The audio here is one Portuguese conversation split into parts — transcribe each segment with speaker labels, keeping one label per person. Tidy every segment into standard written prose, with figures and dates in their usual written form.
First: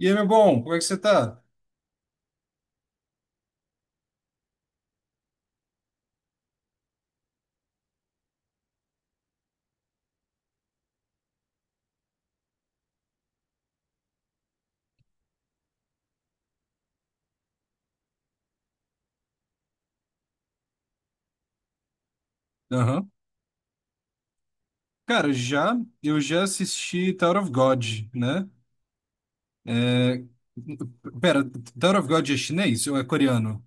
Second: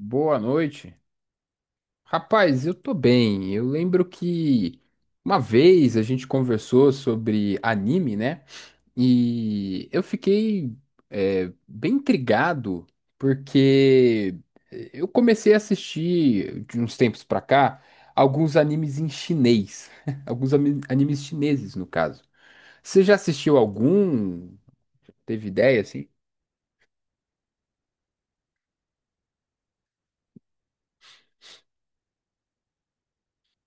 Speaker 1: E aí, meu bom, como é que
Speaker 2: noite.
Speaker 1: você tá?
Speaker 2: Rapaz, eu tô bem. Eu lembro que uma vez a gente conversou sobre anime, né? E eu fiquei bem intrigado porque eu comecei a assistir de uns tempos pra cá alguns animes em chinês. Animes chineses, no caso. Você
Speaker 1: Aham.
Speaker 2: já assistiu algum?
Speaker 1: Cara,
Speaker 2: Teve
Speaker 1: já,
Speaker 2: ideia, assim?
Speaker 1: eu já assisti Tower of God, né? É... Pera, Tower of God é chinês ou é coreano?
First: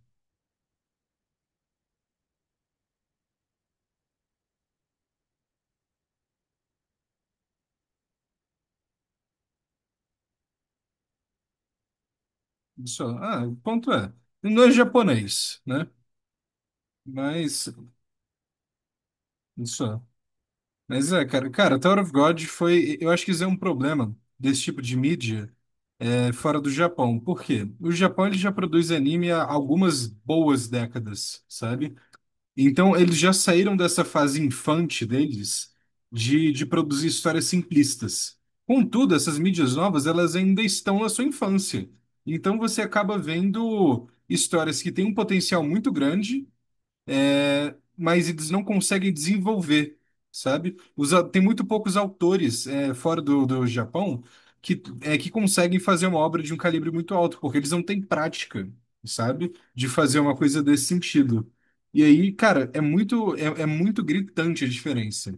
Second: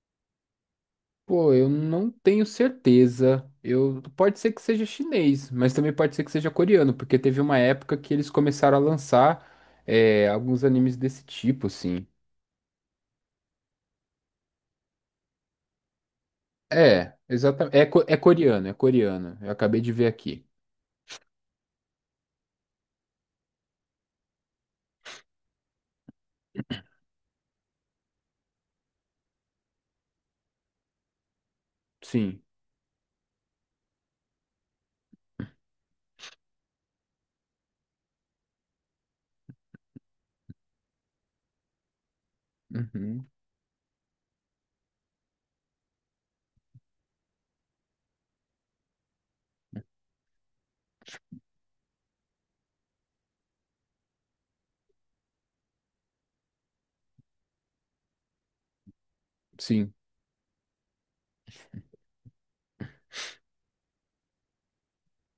Speaker 2: Pô, eu não tenho certeza. Eu pode ser que seja chinês, mas também pode ser que seja coreano, porque teve uma época que eles começaram a lançar alguns animes desse tipo, assim.
Speaker 1: Isso, ah, o ponto é, não é japonês, né?
Speaker 2: É,
Speaker 1: Mas,
Speaker 2: exatamente. É, é coreano, é coreano. Eu acabei de
Speaker 1: isso,
Speaker 2: ver aqui.
Speaker 1: mas é, cara, Tower of God foi, eu acho que isso é um problema desse tipo de mídia, fora do Japão. Por quê? O Japão, ele já produz anime há algumas boas décadas, sabe?
Speaker 2: Sim.
Speaker 1: Então, eles já saíram dessa fase infante deles de produzir histórias simplistas. Contudo, essas mídias novas, elas ainda estão na sua infância. Então, você acaba
Speaker 2: Uhum.
Speaker 1: vendo histórias que têm um potencial muito grande, mas eles não conseguem desenvolver, sabe? Tem muito poucos autores fora do Japão que, que conseguem fazer uma obra de um calibre muito alto, porque eles não têm prática, sabe? De
Speaker 2: Sim,
Speaker 1: fazer uma coisa desse sentido. E aí, cara, é muito gritante a diferença.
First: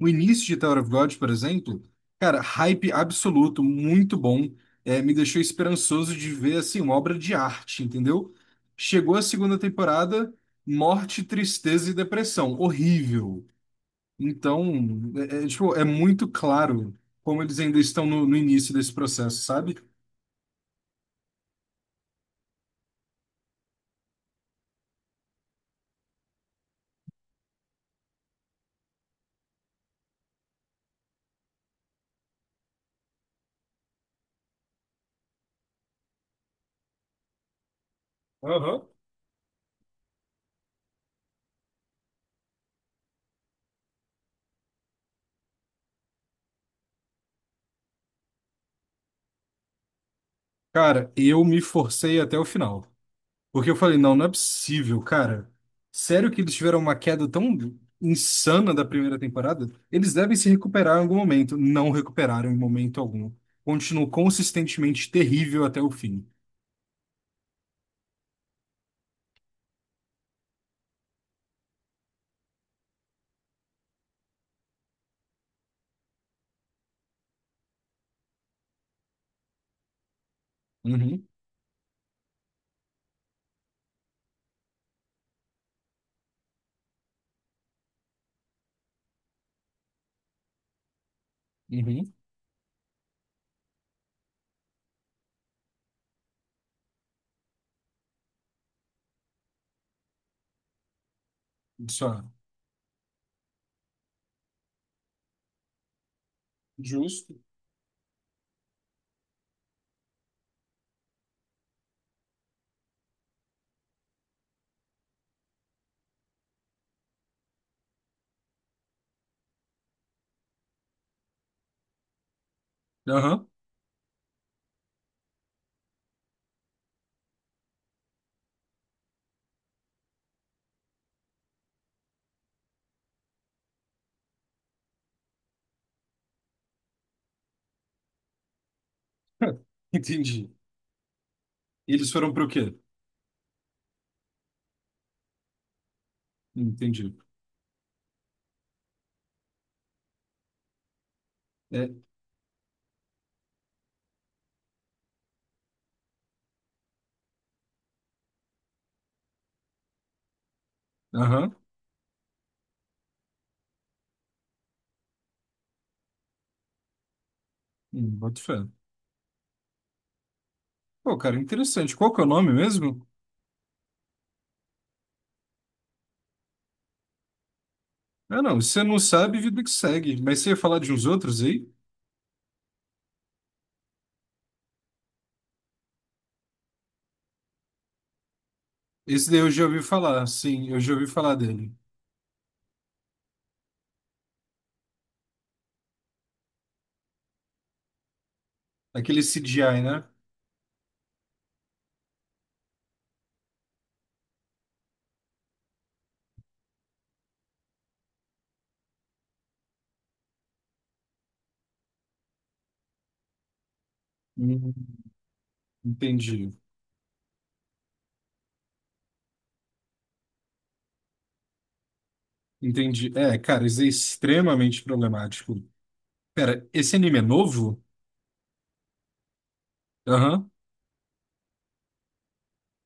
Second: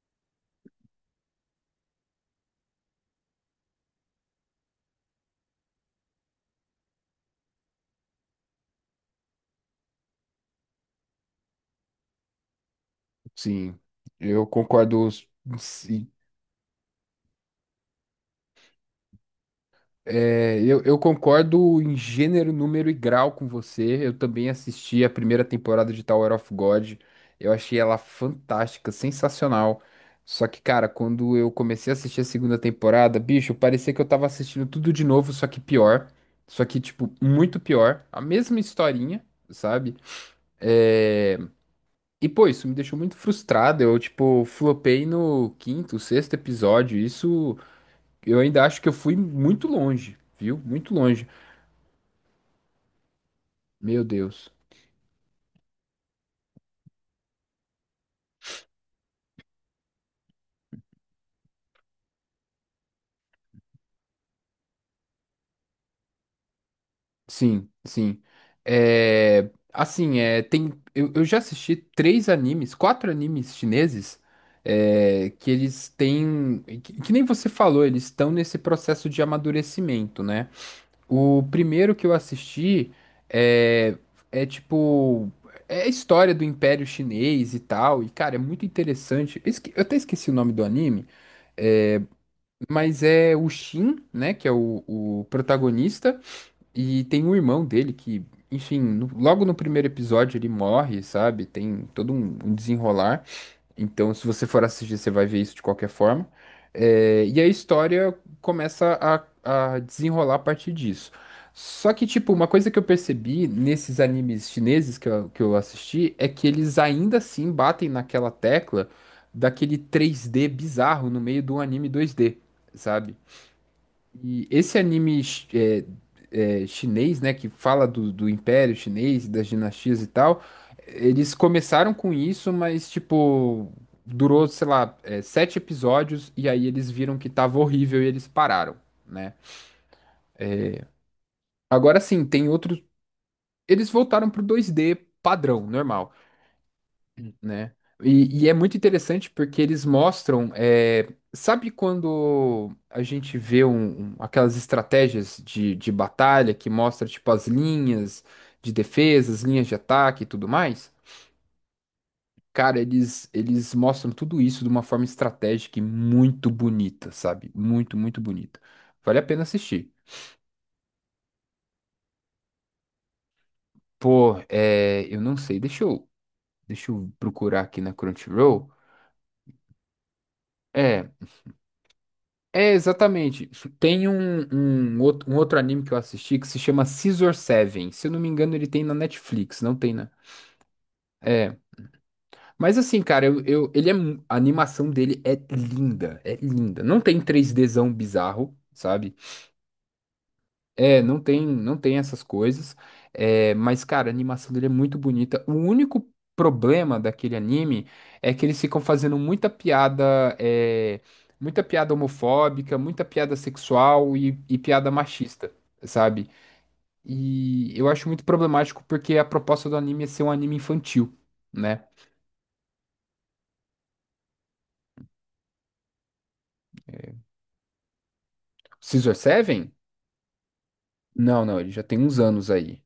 Speaker 1: O início de Tower of God, por exemplo, cara, hype absoluto, muito bom. Me deixou esperançoso de ver, assim, uma obra de arte, entendeu? Chegou a segunda temporada, morte, tristeza e depressão. Horrível.
Speaker 2: sim. Eu
Speaker 1: Então,
Speaker 2: concordo.
Speaker 1: tipo, é muito claro como eles ainda estão no início desse processo, sabe?
Speaker 2: É, eu concordo em gênero, número e grau com você. Eu também assisti a primeira temporada de Tower of God. Eu achei ela fantástica, sensacional. Só que, cara, quando eu comecei a assistir a segunda temporada, bicho, parecia que eu tava assistindo tudo de novo, só que pior. Só que, tipo, muito pior. A mesma
Speaker 1: Aham.
Speaker 2: historinha, sabe? É, Pô, isso me deixou muito frustrado. Eu, tipo, flopei no quinto, sexto episódio. Isso, eu ainda acho que eu fui muito longe, viu? Muito
Speaker 1: Cara,
Speaker 2: longe.
Speaker 1: eu me forcei até o final. Porque eu falei,
Speaker 2: Meu
Speaker 1: não, não é
Speaker 2: Deus.
Speaker 1: possível, cara. Sério que eles tiveram uma queda tão insana da primeira temporada? Eles devem se recuperar em algum momento. Não recuperaram em momento algum. Continuou consistentemente terrível até o fim.
Speaker 2: Sim, sim. É, assim, eu já assisti três animes, quatro animes chineses, que eles têm, que nem você falou, eles estão nesse processo de amadurecimento, né?
Speaker 1: Uhum,
Speaker 2: O primeiro que eu assisti, é, é tipo, é a história do Império Chinês e tal, e cara, é muito interessante. Eu até esqueci o nome do anime, é,
Speaker 1: uhum.
Speaker 2: mas é o Xin, né, que é o protagonista. E tem um irmão dele que, enfim, logo no primeiro episódio ele morre, sabe? Tem todo
Speaker 1: Só.
Speaker 2: um desenrolar. Então, se você for assistir, você vai ver isso de qualquer forma.
Speaker 1: Justo.
Speaker 2: E a história começa a desenrolar a partir disso. Só que, tipo, uma coisa que eu percebi nesses animes chineses, que eu assisti, é que eles ainda assim batem naquela tecla daquele 3D bizarro no meio de um anime 2D, sabe?
Speaker 1: Aham.
Speaker 2: E esse anime chi- é, é, chinês, né, que fala do Império Chinês, das dinastias e tal, eles começaram com isso, mas, tipo, durou, sei lá, 7 episódios, e aí eles viram que tava horrível e eles pararam, né?
Speaker 1: Entendi.
Speaker 2: Agora
Speaker 1: Eles
Speaker 2: sim,
Speaker 1: foram pro
Speaker 2: tem
Speaker 1: quê?
Speaker 2: outros. Eles voltaram pro 2D padrão, normal.
Speaker 1: Entendi.
Speaker 2: Né? E, é muito interessante porque eles mostram, sabe
Speaker 1: É.
Speaker 2: quando a gente vê aquelas estratégias de batalha que mostra tipo as linhas de defesa, as linhas de ataque e tudo mais?
Speaker 1: Aham.
Speaker 2: Cara, eles mostram tudo isso de uma forma estratégica e muito bonita, sabe? Muito,
Speaker 1: Hum,
Speaker 2: muito
Speaker 1: boto fé.
Speaker 2: bonita. Vale a pena assistir.
Speaker 1: Pô, cara, interessante. Qual que é o nome mesmo?
Speaker 2: Pô, eu não sei, deixa eu procurar aqui na
Speaker 1: Ah, não. Se
Speaker 2: Crunchyroll.
Speaker 1: você não sabe, vida que segue. Mas você ia falar de uns
Speaker 2: É.
Speaker 1: outros aí?
Speaker 2: É, exatamente. Tem um outro anime que eu assisti que se chama Scissor Seven. Se eu não me engano, ele tem na
Speaker 1: Esse daí eu
Speaker 2: Netflix,
Speaker 1: já
Speaker 2: não
Speaker 1: ouvi
Speaker 2: tem, né?
Speaker 1: falar, sim, eu já ouvi falar
Speaker 2: É.
Speaker 1: dele.
Speaker 2: Mas assim, cara, a animação dele é linda, é linda. Não tem três dzão bizarro, sabe?
Speaker 1: Aquele CGI, né?
Speaker 2: É, não tem, não tem essas coisas. Mas, cara, a animação dele é muito bonita. O único problema daquele anime é que eles ficam fazendo muita piada, muita piada homofóbica, muita piada sexual e, piada
Speaker 1: Hum,
Speaker 2: machista, sabe?
Speaker 1: Entendi,
Speaker 2: E eu acho muito problemático porque a proposta do anime é ser um anime infantil, né?
Speaker 1: entendi. É, cara, isso é extremamente problemático. Pera, esse anime é novo?
Speaker 2: Scissor Seven?
Speaker 1: Aham.
Speaker 2: Não, não, ele já tem uns anos aí.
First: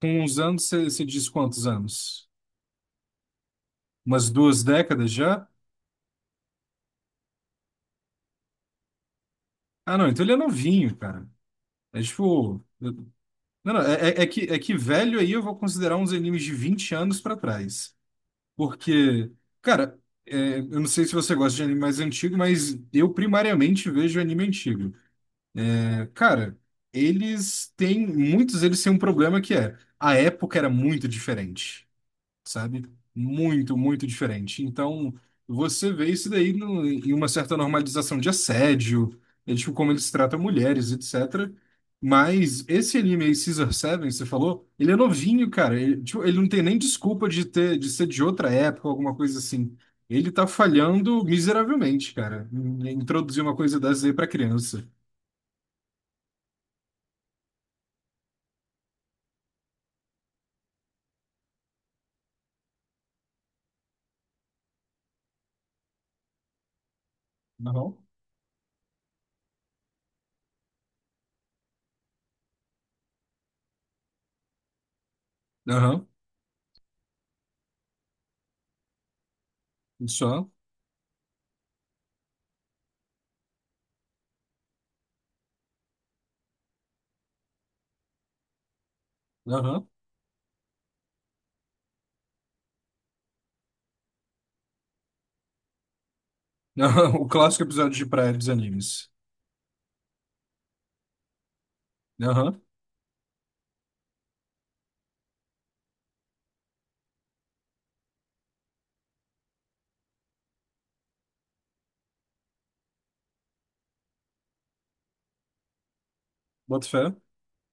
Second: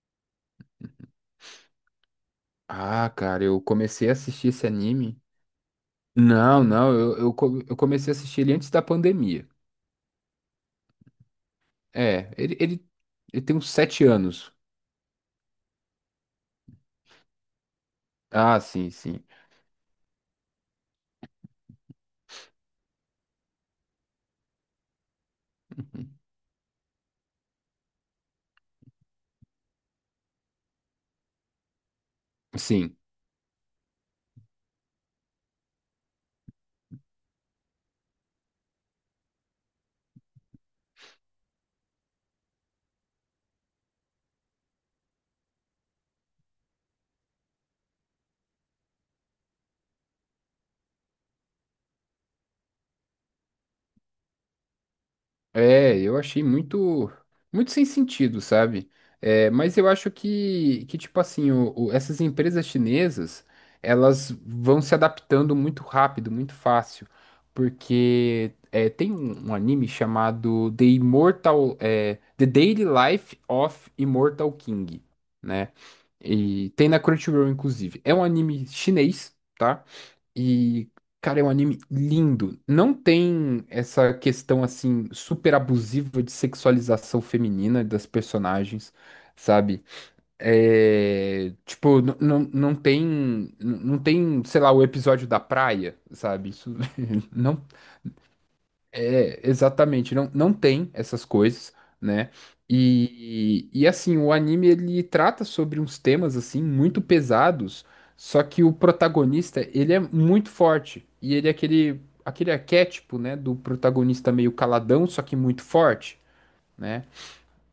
Speaker 1: Com uns anos, você diz quantos anos?
Speaker 2: Ah, cara, eu comecei a
Speaker 1: Umas
Speaker 2: assistir
Speaker 1: duas
Speaker 2: esse
Speaker 1: décadas
Speaker 2: anime.
Speaker 1: já?
Speaker 2: Não, não, eu comecei a assistir ele antes da pandemia.
Speaker 1: Ah, não, então ele é novinho, cara. É
Speaker 2: É, ele,
Speaker 1: tipo.
Speaker 2: ele, ele tem uns
Speaker 1: Não, não,
Speaker 2: sete
Speaker 1: é que,
Speaker 2: anos.
Speaker 1: é que velho aí eu vou considerar uns animes de 20 anos pra trás.
Speaker 2: Ah, sim, sim.
Speaker 1: Porque, cara, eu não sei se você gosta de anime mais antigo, mas eu primariamente vejo anime antigo. Cara, muitos deles têm um problema que é, a época era muito diferente, sabe?
Speaker 2: Sim.
Speaker 1: Muito, muito diferente. Então, você vê isso daí em uma certa normalização de assédio, é tipo como eles tratam mulheres, etc. Mas esse anime aí, Caesar Seven, você falou, ele é novinho, cara. Ele, tipo, ele não tem nem desculpa de ter, de ser de outra época, alguma coisa assim. Ele tá falhando miseravelmente, cara, em introduzir uma coisa dessa aí pra criança.
Speaker 2: É, eu achei muito, muito sem sentido, sabe? É, mas eu acho que, tipo assim, essas empresas chinesas, elas vão se adaptando muito rápido, muito fácil,
Speaker 1: Aham.
Speaker 2: tem um anime chamado The Immortal, The Daily Life of Immortal King, né?
Speaker 1: Aham.
Speaker 2: E tem na Crunchyroll, inclusive. É um anime chinês, tá?
Speaker 1: Isso, aham.
Speaker 2: E, cara, é um anime lindo. Não tem essa questão, assim, super abusiva de sexualização feminina das personagens, sabe? É, tipo, não tem, não tem, sei lá, o episódio da praia, sabe? Isso.
Speaker 1: Aham. O clássico
Speaker 2: Não
Speaker 1: episódio de praia dos animes.
Speaker 2: é, exatamente, não, não tem essas coisas, né?
Speaker 1: Aham.
Speaker 2: E, assim, o anime, ele trata sobre uns temas assim muito pesados, só que o protagonista, ele é muito forte e ele é aquele arquétipo, né, do protagonista meio caladão, só que muito forte,
Speaker 1: Boto
Speaker 2: né?
Speaker 1: fé.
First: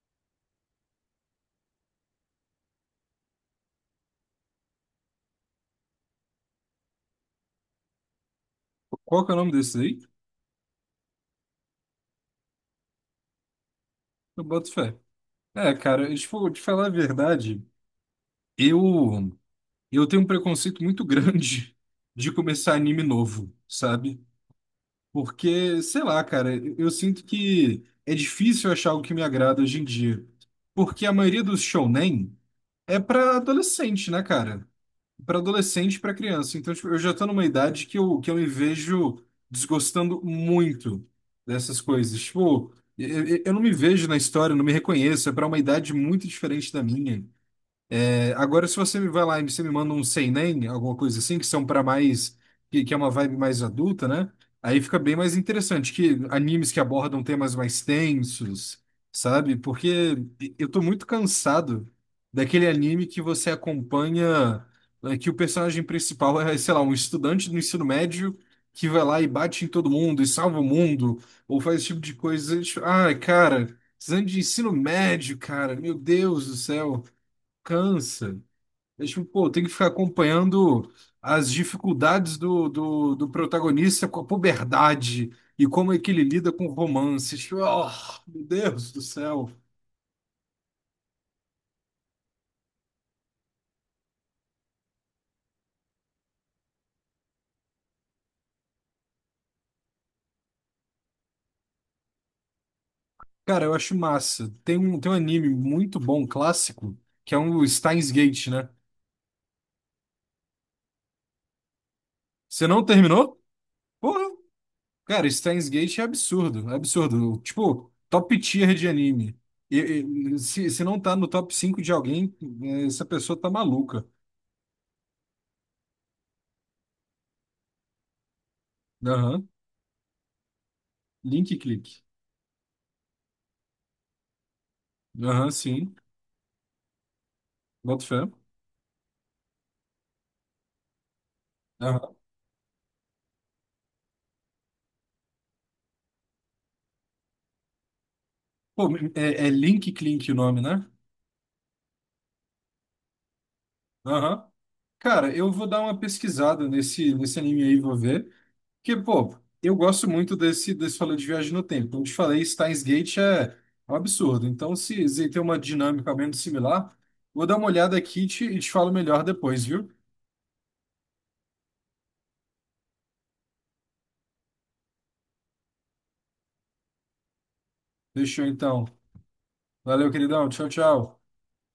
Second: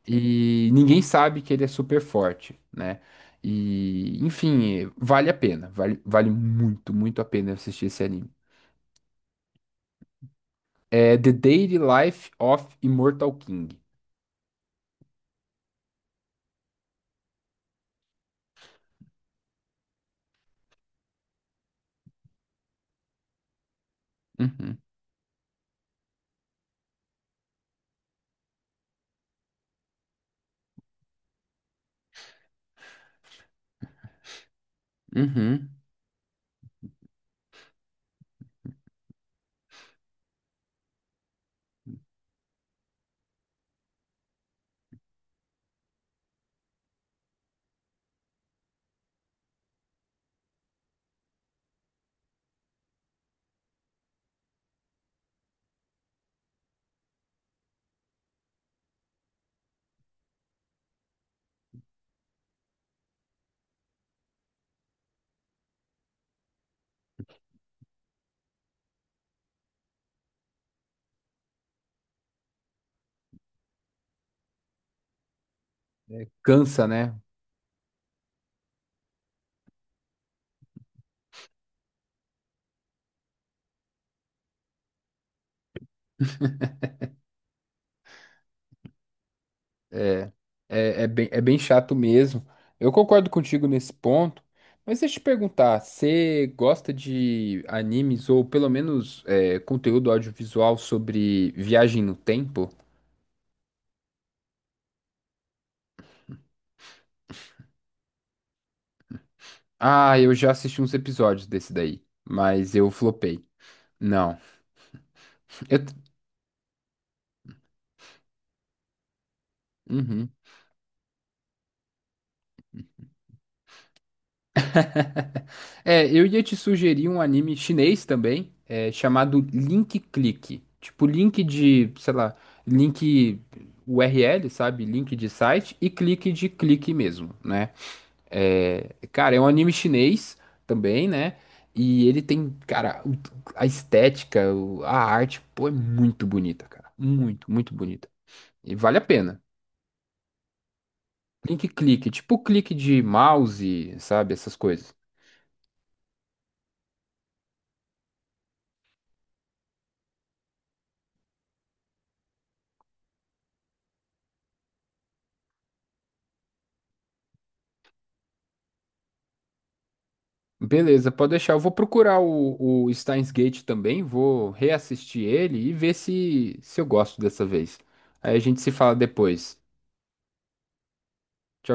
Speaker 2: E ninguém sabe que ele é super forte, né? E enfim, vale a pena, vale muito, muito a pena assistir esse anime.
Speaker 1: Qual que é o nome desse aí?
Speaker 2: É The Daily Life of Immortal King.
Speaker 1: Eu boto fé. É, cara, se for te falar a verdade, eu, eu tenho um preconceito muito grande de começar anime novo, sabe?
Speaker 2: Uhum,
Speaker 1: Porque, sei lá, cara, eu sinto que é difícil achar algo que me agrada hoje em dia. Porque a maioria dos shounen é pra adolescente, né, cara? Para
Speaker 2: uhum.
Speaker 1: adolescente, e para criança. Então, tipo, eu já estou numa idade que eu me vejo desgostando muito dessas coisas. Tipo, eu não me vejo na história, não me reconheço, é para uma idade muito diferente da minha. Agora, se você me vai lá e você me manda um seinen, alguma coisa assim, que são para mais, que é uma vibe mais adulta, né? Aí fica bem mais interessante, que animes que abordam temas mais tensos, sabe? Porque eu tô muito cansado daquele anime que você acompanha, que o personagem principal é, sei lá, um estudante do ensino médio que vai lá e bate em todo mundo e salva o mundo, ou faz esse tipo de coisa. Ai, cara, precisando de ensino médio, cara, meu
Speaker 2: É,
Speaker 1: Deus do
Speaker 2: cansa,
Speaker 1: céu,
Speaker 2: né?
Speaker 1: cansa. É tipo, pô, tem que ficar acompanhando as dificuldades do protagonista com a puberdade e como é que ele lida com romances. Tipo, oh, meu Deus do céu.
Speaker 2: É, é bem chato mesmo. Eu concordo contigo nesse ponto, mas deixa eu te perguntar: você gosta de animes ou pelo menos, conteúdo audiovisual sobre viagem no tempo?
Speaker 1: Cara, eu acho massa. Tem um anime muito bom, clássico, que é um Steins Gate, né?
Speaker 2: Ah, eu já assisti uns episódios desse daí,
Speaker 1: Você
Speaker 2: mas
Speaker 1: não
Speaker 2: eu
Speaker 1: terminou?
Speaker 2: flopei.
Speaker 1: Porra!
Speaker 2: Não.
Speaker 1: Cara, Steins
Speaker 2: Eu,
Speaker 1: Gate é absurdo, é absurdo. Tipo, top tier de anime. E-
Speaker 2: uhum.
Speaker 1: se não tá no top 5 de alguém, essa pessoa tá maluca.
Speaker 2: É, eu ia te sugerir um anime chinês também, chamado
Speaker 1: Aham.
Speaker 2: Link Click. Tipo, link
Speaker 1: Link
Speaker 2: de,
Speaker 1: click.
Speaker 2: sei lá, link URL, sabe? Link de
Speaker 1: Aham,
Speaker 2: site e
Speaker 1: sim.
Speaker 2: clique de clique mesmo, né?
Speaker 1: Boto fé.
Speaker 2: Cara, é um anime chinês também, né? E
Speaker 1: Aham.
Speaker 2: ele tem, cara, a estética, a arte, pô, é muito bonita, cara. Muito, muito bonita. E
Speaker 1: Pô,
Speaker 2: vale a pena.
Speaker 1: é Link Clink o nome, né?
Speaker 2: Link clique, tipo clique de mouse, sabe?
Speaker 1: Aham.
Speaker 2: Essas coisas.
Speaker 1: Cara, eu vou dar uma pesquisada nesse anime aí, vou ver. Porque, pô, eu gosto muito desse falou de viagem no tempo. Como te falei, Steins Gate é um absurdo. Então, se tem uma dinâmica menos similar, vou dar uma olhada aqui e e te falo melhor depois, viu?
Speaker 2: Beleza, pode deixar. Eu vou procurar o Steins Gate também, vou reassistir ele e ver se eu gosto dessa vez. Aí a
Speaker 1: Deixa eu
Speaker 2: gente se
Speaker 1: então.
Speaker 2: fala depois.
Speaker 1: Valeu, queridão. Tchau, tchau.
Speaker 2: Tchau.